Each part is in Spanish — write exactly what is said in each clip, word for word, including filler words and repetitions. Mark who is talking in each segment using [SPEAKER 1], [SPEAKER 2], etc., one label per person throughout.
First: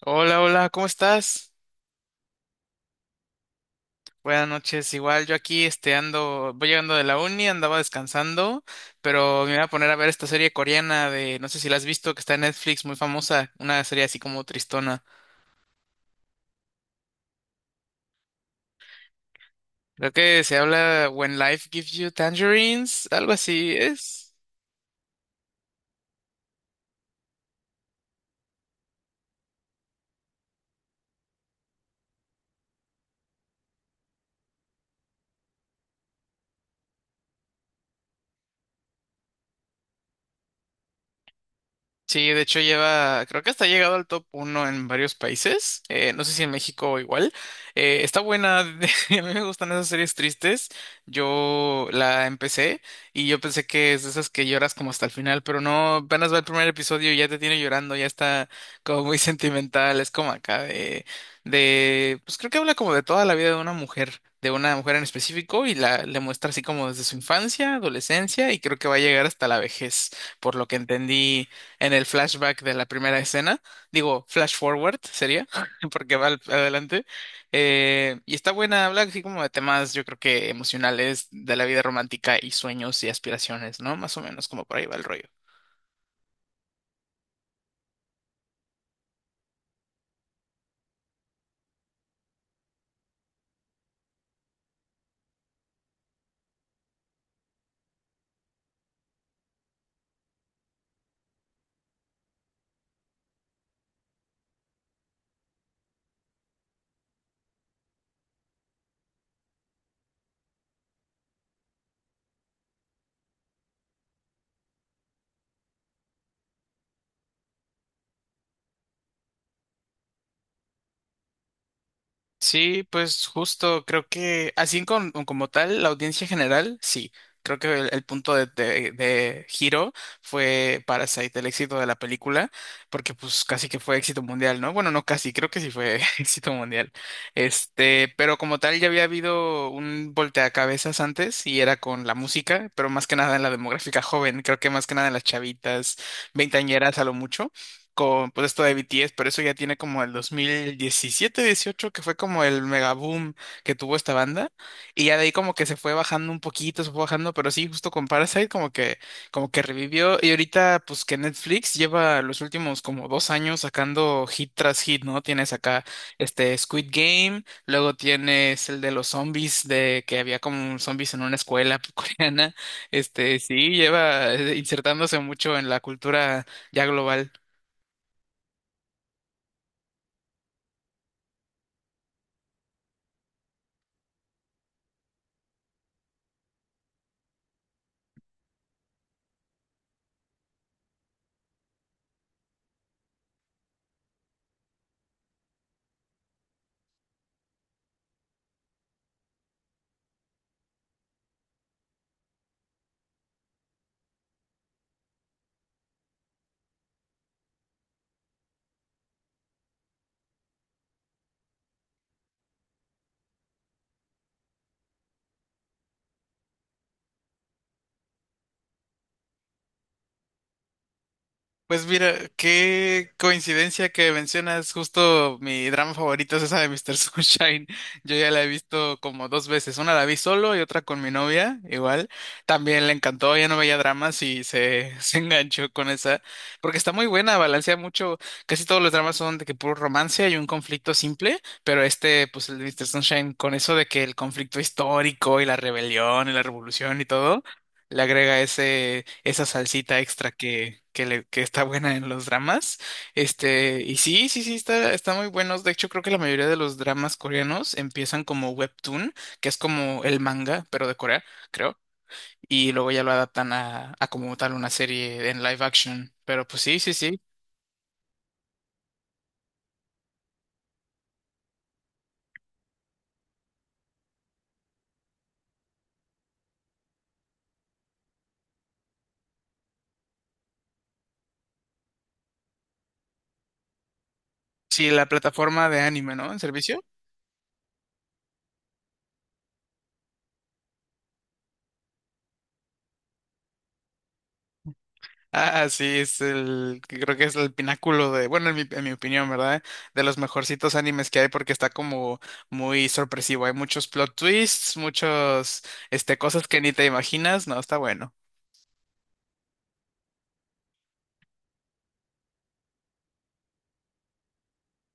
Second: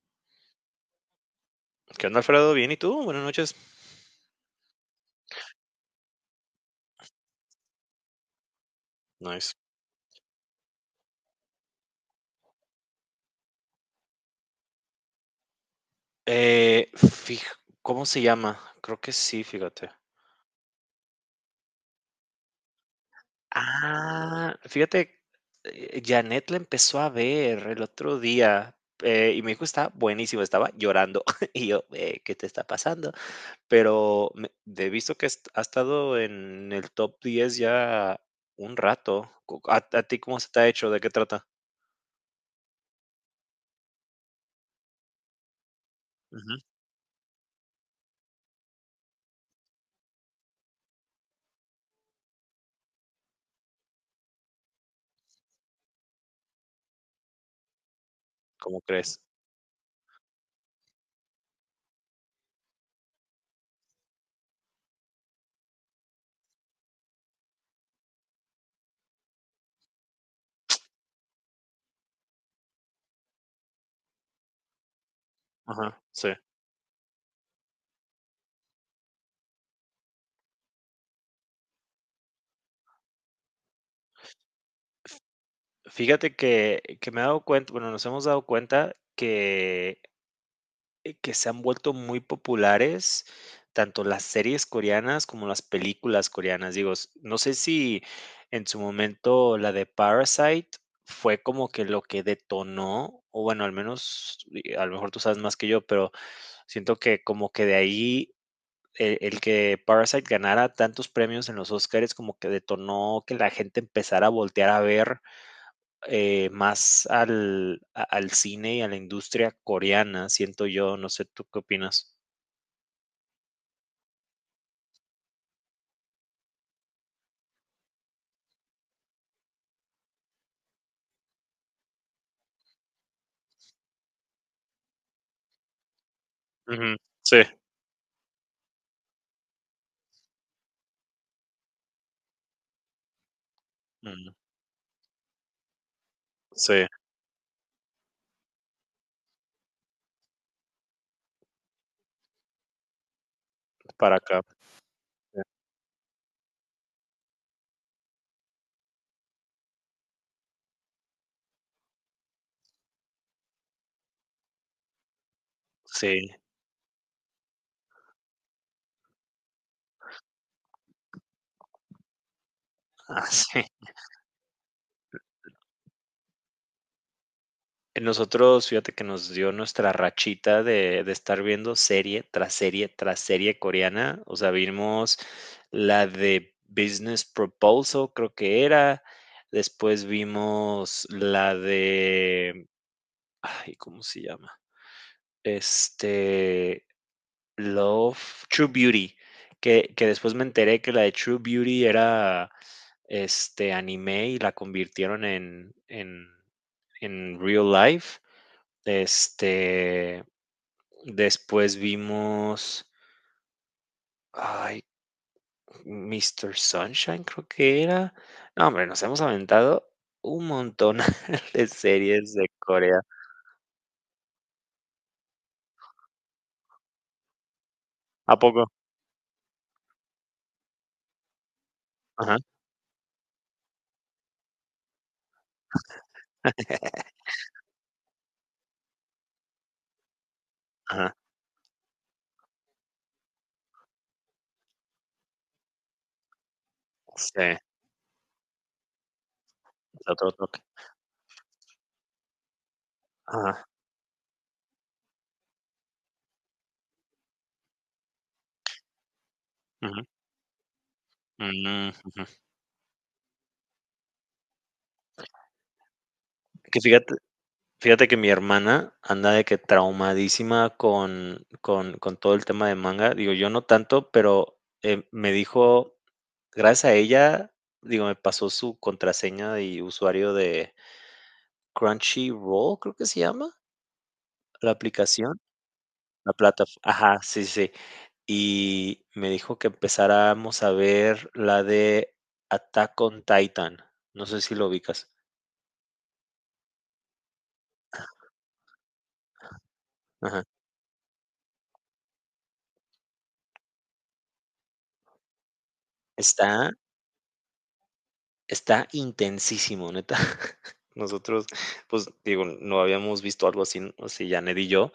[SPEAKER 1] Hola, hola, ¿cómo estás?
[SPEAKER 2] ¿Qué onda, Alfredo? Bien, ¿y tú? Buenas noches.
[SPEAKER 1] Buenas noches, igual yo aquí este ando, voy llegando de la uni, andaba descansando, pero me
[SPEAKER 2] Nice.
[SPEAKER 1] voy a poner a ver esta serie coreana de, no sé si la has visto, que está en Netflix, muy famosa, una serie así como tristona.
[SPEAKER 2] Eh, fij- ¿cómo se llama? Creo que sí, fíjate.
[SPEAKER 1] Creo que se habla When Life Gives You Tangerines, algo así es.
[SPEAKER 2] Ah, fíjate, eh, Janet la empezó a ver el otro día eh, y me dijo, está buenísimo, estaba llorando. Y yo, "Eh, ¿qué te está pasando? Pero me- he visto que est- ha estado en el top diez ya un rato. Cu- ¿A, a ti cómo se te ha hecho? ¿De qué trata?
[SPEAKER 1] Sí, de hecho lleva, creo que hasta ha llegado al top uno en varios países, eh, no sé si en
[SPEAKER 2] Ujú.
[SPEAKER 1] México igual. Eh, está buena, de- a mí me gustan esas series tristes, yo la empecé y yo pensé que es de esas que lloras como hasta el final, pero no, apenas va el primer episodio y ya te tiene llorando, ya está
[SPEAKER 2] ¿Cómo
[SPEAKER 1] como muy
[SPEAKER 2] crees?
[SPEAKER 1] sentimental, es como acá de, de, pues creo que habla como de toda la vida de una mujer. de una mujer en específico y la le muestra así como desde su infancia, adolescencia y creo que va a llegar hasta la vejez, por lo que entendí en el flashback de la primera escena, digo, flash forward sería,
[SPEAKER 2] Ajá,
[SPEAKER 1] porque va
[SPEAKER 2] sí.
[SPEAKER 1] al- adelante, eh, y está buena, habla así como de temas, yo creo que emocionales, de la vida romántica y sueños y aspiraciones, ¿no? Más o menos como por ahí va el rollo.
[SPEAKER 2] Fíjate que que me he dado cuenta, bueno, nos hemos dado cuenta que eh, que se han vuelto muy populares tanto las series coreanas como las películas coreanas. Digo, s no sé si en su momento la de Parasite fue como que lo que detonó, o bueno, al menos, y a lo mejor tú sabes más que yo, pero siento que como que de ahí el el que Parasite ganara tantos premios en los Oscars como que detonó que la gente empezara a voltear a ver eh, más al, a- al cine y a la industria coreana, siento yo, no sé, ¿tú qué opinas?
[SPEAKER 1] Sí, pues justo creo que así con- como tal, la audiencia general, sí. Creo que el, el punto de, de- de giro fue Parasite, el éxito de la película, porque pues casi que fue éxito mundial, ¿no? Bueno, no casi, creo que sí fue éxito mundial.
[SPEAKER 2] Ujú. Sí.
[SPEAKER 1] Este, pero como tal ya había habido un volteacabezas antes y era con la música, pero más que nada en la demográfica
[SPEAKER 2] Mm.
[SPEAKER 1] joven, creo que más que nada en las chavitas,
[SPEAKER 2] Sí,
[SPEAKER 1] veinteañeras a lo mucho con pues esto de B T S, pero eso ya tiene como el dos mil diecisiete-dieciocho que fue como el mega boom que tuvo esta
[SPEAKER 2] para acá.
[SPEAKER 1] banda, y ya de ahí como que se fue bajando un poquito, se fue bajando, pero sí, justo con Parasite como que, como que revivió, y ahorita pues que Netflix lleva los últimos como dos años sacando hit tras hit, ¿no? Tienes acá
[SPEAKER 2] Sí.
[SPEAKER 1] este Squid Game, luego tienes el de los zombies, de que había como zombies en una escuela coreana,
[SPEAKER 2] Ah,
[SPEAKER 1] este
[SPEAKER 2] sí.
[SPEAKER 1] sí, lleva eh, insertándose mucho en la cultura ya global.
[SPEAKER 2] Nosotros, fíjate que nos dio nuestra rachita de, de estar viendo serie tras serie tras serie coreana. O sea, vimos la de Business Proposal, creo que era. Después vimos la de, ay, ¿cómo se llama? Este, Love, True Beauty, que, que después me enteré que la de True Beauty era este anime y la convirtieron en, en, en real life. Este, después vimos, ay, Mister Sunshine creo que era. No, hombre, nos hemos aventado un montón de
[SPEAKER 1] Pues mira,
[SPEAKER 2] series de Corea.
[SPEAKER 1] qué coincidencia que mencionas justo mi drama favorito es esa de mister Sunshine. Yo ya
[SPEAKER 2] ¿A
[SPEAKER 1] la he
[SPEAKER 2] poco?
[SPEAKER 1] visto como dos veces. Una la vi solo y otra con mi novia, igual.
[SPEAKER 2] Ajá,
[SPEAKER 1] También le encantó, ya no veía dramas y se, se enganchó con esa. Porque está muy buena, balancea mucho. Casi todos los dramas son de que puro romance y un conflicto
[SPEAKER 2] ajá.
[SPEAKER 1] simple. Pero este, pues el de mister Sunshine, con eso de que el conflicto histórico y la rebelión y la revolución y todo
[SPEAKER 2] Sí,
[SPEAKER 1] le agrega ese, esa salsita extra
[SPEAKER 2] otro toque.
[SPEAKER 1] que, que, le, que está buena en los dramas.
[SPEAKER 2] Ajá,
[SPEAKER 1] Este, y sí, sí, sí, está, está muy buenos. De hecho, creo que la mayoría de los dramas coreanos empiezan como webtoon, que es
[SPEAKER 2] ujú,
[SPEAKER 1] como el manga, pero de Corea, creo.
[SPEAKER 2] mm, ujú.
[SPEAKER 1] Y luego ya lo adaptan a, a como tal una serie en live action. Pero pues sí,
[SPEAKER 2] Que
[SPEAKER 1] sí,
[SPEAKER 2] fíjate
[SPEAKER 1] sí.
[SPEAKER 2] Fíjate que mi hermana anda de que traumadísima con con con todo el tema de manga. Digo, yo no tanto, pero, eh, me dijo, gracias a ella, digo, me pasó su contraseña y usuario de Crunchyroll, creo que se llama la
[SPEAKER 1] Sí, la
[SPEAKER 2] aplicación,
[SPEAKER 1] plataforma de anime, ¿no?
[SPEAKER 2] la
[SPEAKER 1] En servicio.
[SPEAKER 2] plataforma. Ajá, sí, sí. Sí. Y me dijo que empezáramos a ver la de Attack on Titan. No sé si lo ubicas.
[SPEAKER 1] Ah, sí, es el, creo que es el pináculo de, bueno, en mi, en mi opinión, ¿verdad? De los
[SPEAKER 2] Ajá.
[SPEAKER 1] mejorcitos animes que hay porque está como muy sorpresivo. Hay muchos plot twists, muchos, este, cosas que
[SPEAKER 2] Está
[SPEAKER 1] ni te imaginas. No, está bueno.
[SPEAKER 2] Está intensísimo, neta. Nosotros, pues, digo, no habíamos visto algo así, así Janet y yo,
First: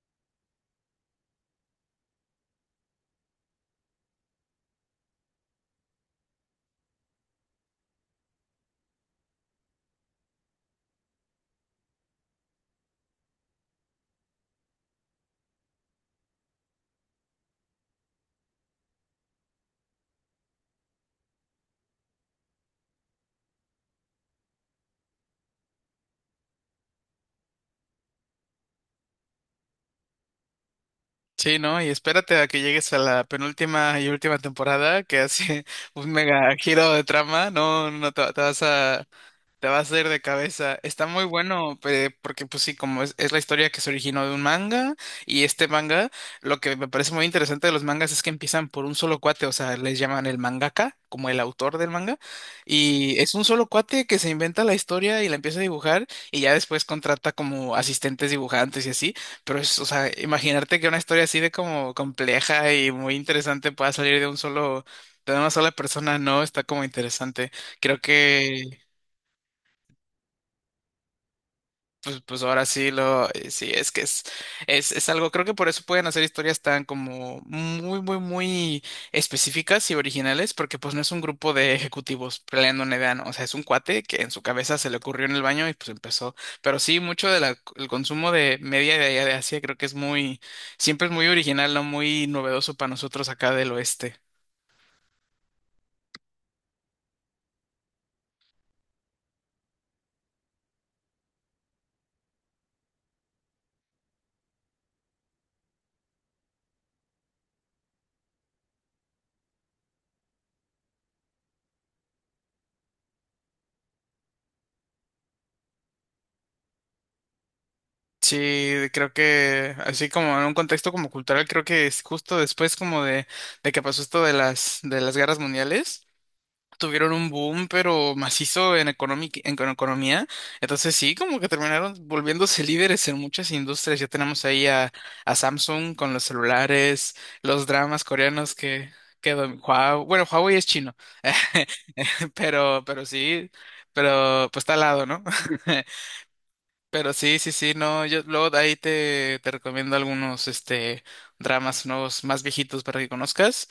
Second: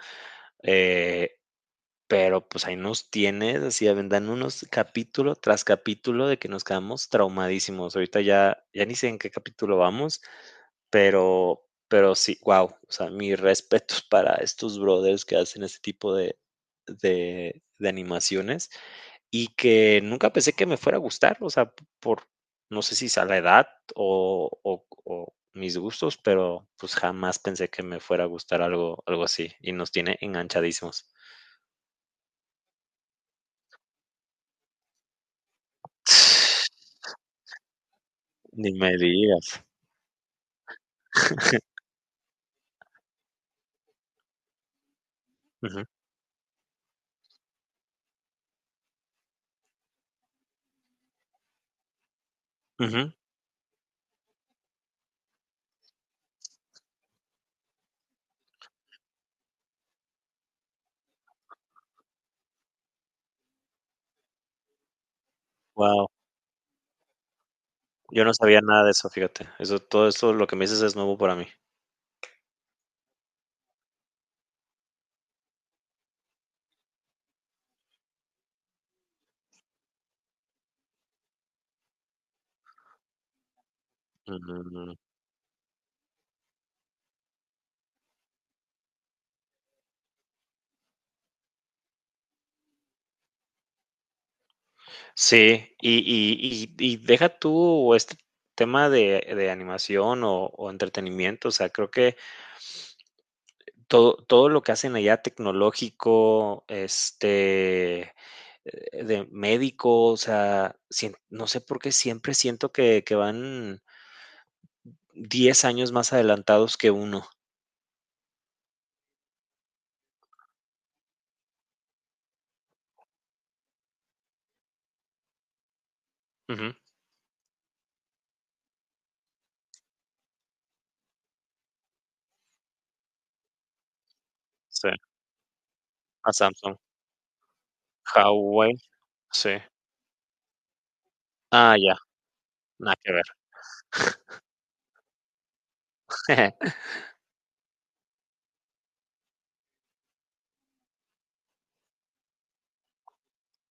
[SPEAKER 2] eh, pero pues ahí nos tienes, así avendan unos capítulo tras capítulo de que nos quedamos traumadísimos. Ahorita ya, ya ni sé en qué capítulo vamos, pero, pero sí, wow. O sea, mis respetos para estos brothers que hacen este tipo de, de, de animaciones. Y que nunca pensé que me fuera a gustar, o sea, p- por no sé si sea la edad o o o mis gustos, pero, pues, jamás pensé que me fuera a gustar algo algo así, y nos tiene enganchadísimos.
[SPEAKER 1] Sí, ¿no? Y espérate a que llegues a la penúltima y última temporada que hace un mega giro de trama. No, no te, te vas
[SPEAKER 2] Ni me
[SPEAKER 1] a
[SPEAKER 2] digas.
[SPEAKER 1] Te vas a ir de cabeza. Está muy bueno, pe- porque pues sí, como es, es la historia que se originó de un manga, y este
[SPEAKER 2] Ujú,
[SPEAKER 1] manga, lo que me parece muy interesante de los mangas es que empiezan por un solo cuate, o sea, les llaman el mangaka, como el autor del manga,
[SPEAKER 2] ujú.
[SPEAKER 1] y es un solo cuate que se inventa la historia y la empieza a dibujar, y ya después contrata como asistentes dibujantes y así, pero es, o sea, imaginarte que una historia así de como compleja y muy interesante pueda salir de un solo, de una sola
[SPEAKER 2] Guau,
[SPEAKER 1] persona, no, está como interesante. Creo
[SPEAKER 2] yo no sabía
[SPEAKER 1] que
[SPEAKER 2] nada de eso, fíjate. Eso todo eso, lo que me dices es nuevo para mí.
[SPEAKER 1] Pues, pues ahora sí lo, eh, sí, es que es, es, es algo, creo que por eso pueden hacer historias tan como muy, muy, muy específicas y originales, porque pues no es un grupo de ejecutivos peleando una idea, ¿no? O sea, es un cuate que en su cabeza se
[SPEAKER 2] Mm,
[SPEAKER 1] le ocurrió en el baño y pues empezó. Pero sí, mucho del consumo de media de allá de Asia creo que es muy, siempre es muy original, ¿no? Muy novedoso para nosotros acá del oeste.
[SPEAKER 2] sí, y y y y deja tú este tema de de animación o o entretenimiento, o sea, creo que todo, todo lo que hacen allá tecnológico, este, eh, de médico, o sea, sien- no sé por qué siempre siento que, que van diez años más adelantados que uno.
[SPEAKER 1] Sí, creo que así como en un contexto como cultural, creo que es justo después como de, de que pasó esto de las, de las guerras mundiales,
[SPEAKER 2] Ujú.
[SPEAKER 1] tuvieron un boom, pero macizo en economic- en con- economía. Entonces sí, como que terminaron volviéndose líderes en muchas industrias. Ya tenemos ahí
[SPEAKER 2] Sí,
[SPEAKER 1] a, a Samsung con los
[SPEAKER 2] a Samsung.
[SPEAKER 1] celulares, los dramas coreanos
[SPEAKER 2] Huawei,
[SPEAKER 1] que, que dom-
[SPEAKER 2] sí.
[SPEAKER 1] Huawei, bueno, Huawei es chino,
[SPEAKER 2] Ah, ya,
[SPEAKER 1] pero,
[SPEAKER 2] nada
[SPEAKER 1] pero
[SPEAKER 2] que ver.
[SPEAKER 1] sí, pero pues está al lado, ¿no? Pero sí, sí, sí, no, yo luego de ahí te, te recomiendo algunos este dramas nuevos más viejitos para que conozcas.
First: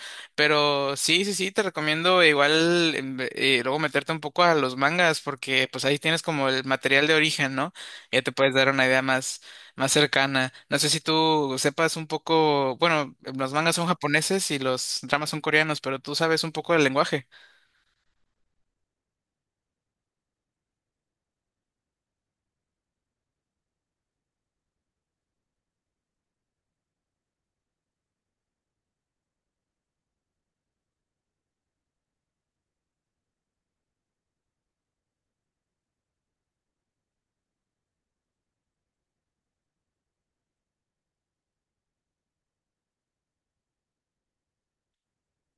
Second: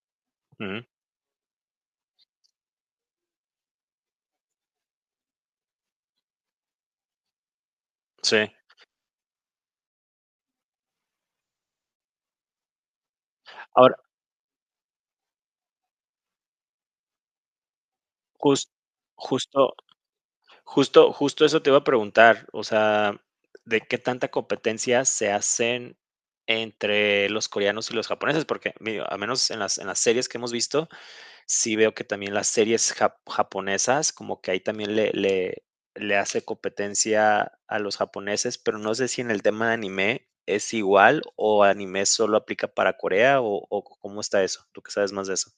[SPEAKER 2] Ujú,
[SPEAKER 1] Pero sí, sí, sí, te recomiendo igual em, ve- eh, luego meterte un poco a los mangas, porque pues ahí tienes como el material de origen, ¿no? Ya te
[SPEAKER 2] sí.
[SPEAKER 1] puedes dar una idea más, más cercana. No sé si tú sepas un poco, bueno, los mangas son
[SPEAKER 2] Ahora,
[SPEAKER 1] japoneses y los dramas son coreanos, pero tú sabes un poco del lenguaje.
[SPEAKER 2] jus- justo Justo, justo eso te iba a preguntar, o sea, ¿de qué tanta competencia se hacen entre los coreanos y los japoneses? Porque mi- al menos en las, en las series que hemos visto, sí veo que también las series jap- japonesas, como que ahí también le, le, le hace competencia a los japoneses, pero no sé si en el tema de anime es igual o anime solo aplica para Corea o, o cómo está eso, tú que sabes más de eso.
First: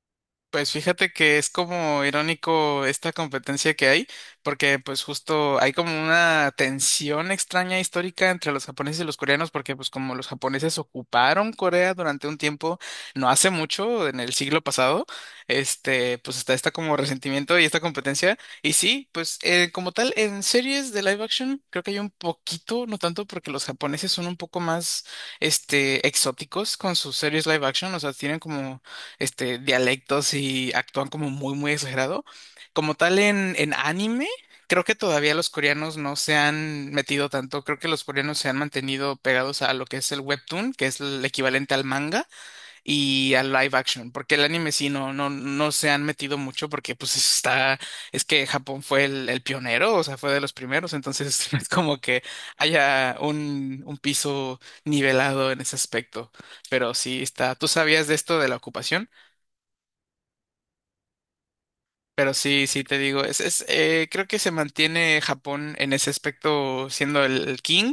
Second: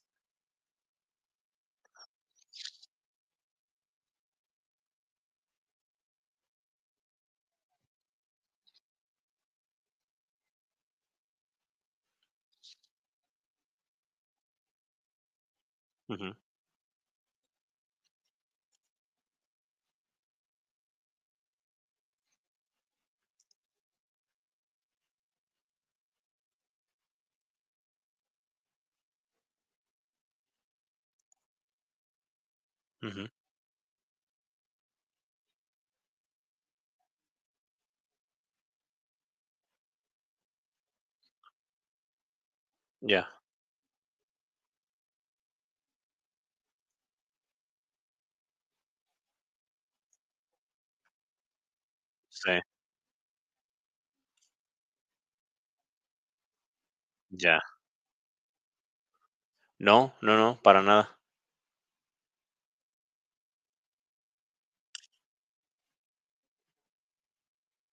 [SPEAKER 1] Pues fíjate que es como irónico esta competencia que hay, porque pues justo hay como una tensión extraña histórica entre los japoneses y los coreanos, porque pues como los japoneses ocuparon Corea durante un tiempo, no hace mucho, en el siglo pasado, este,
[SPEAKER 2] Ujú,
[SPEAKER 1] pues está esta como resentimiento y esta competencia. Y sí, pues eh, como tal, en series de live action creo que hay un poquito, no tanto porque los japoneses son un poco más, este, exóticos con sus series live action, o sea, tienen como este, dialectos y actúan como muy, muy exagerado. Como tal
[SPEAKER 2] ujú.
[SPEAKER 1] en, en anime, creo que todavía los coreanos no se han metido tanto. Creo que los coreanos se han mantenido pegados a lo que es el webtoon, que es el equivalente al manga,
[SPEAKER 2] Ya,
[SPEAKER 1] y al live action, porque el anime sí no, no, no se han metido mucho porque pues está, es que Japón fue el, el pionero, o sea, fue de los primeros, entonces no es como que
[SPEAKER 2] sí,
[SPEAKER 1] haya un, un piso nivelado en ese aspecto. Pero sí está,
[SPEAKER 2] ya.
[SPEAKER 1] ¿tú sabías de esto de la ocupación?
[SPEAKER 2] No, no, no, para nada.
[SPEAKER 1] Pero sí sí te digo, es, es, eh, creo que se mantiene Japón en ese aspecto siendo el, el king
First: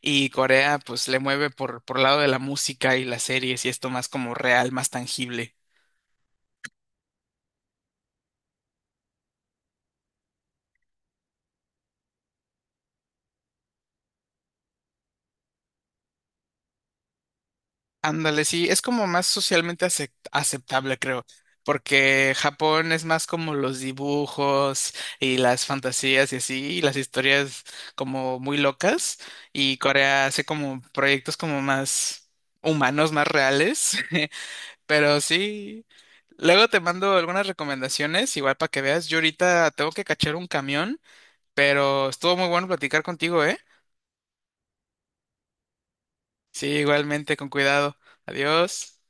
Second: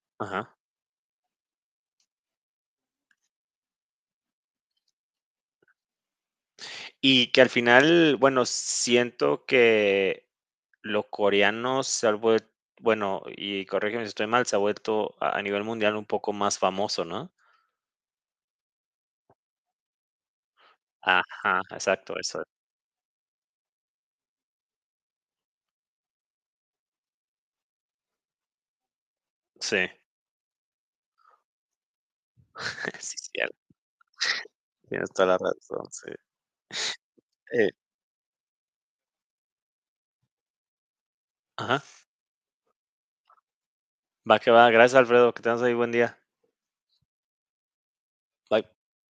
[SPEAKER 1] y
[SPEAKER 2] Ajá.
[SPEAKER 1] Corea pues le mueve por, por lado de la música y las series y esto más como real, más tangible.
[SPEAKER 2] Y que al final, bueno, siento que los coreanos se ha vuelto, bueno, y corrígeme si estoy mal, se ha vuelto a a nivel mundial un poco más famoso, ¿no?
[SPEAKER 1] Ándale, sí, es como más socialmente acep- aceptable, creo,
[SPEAKER 2] Ajá, exacto,
[SPEAKER 1] porque
[SPEAKER 2] eso.
[SPEAKER 1] Japón es más como los dibujos y las fantasías y así, y las historias como muy locas, y
[SPEAKER 2] Sí,
[SPEAKER 1] Corea hace como proyectos como más humanos,
[SPEAKER 2] sí,
[SPEAKER 1] más
[SPEAKER 2] cierto.
[SPEAKER 1] reales,
[SPEAKER 2] Tienes
[SPEAKER 1] pero
[SPEAKER 2] toda la razón,
[SPEAKER 1] sí.
[SPEAKER 2] sí.
[SPEAKER 1] Luego te mando algunas
[SPEAKER 2] Eh,
[SPEAKER 1] recomendaciones, igual para que veas. Yo ahorita tengo que cachar un camión,
[SPEAKER 2] ajá,
[SPEAKER 1] pero estuvo muy bueno platicar contigo, ¿eh?
[SPEAKER 2] va que va. Gracias, Alfredo. Que tengas ahí buen día.
[SPEAKER 1] Sí, igualmente, con cuidado.
[SPEAKER 2] Bye.
[SPEAKER 1] Adiós.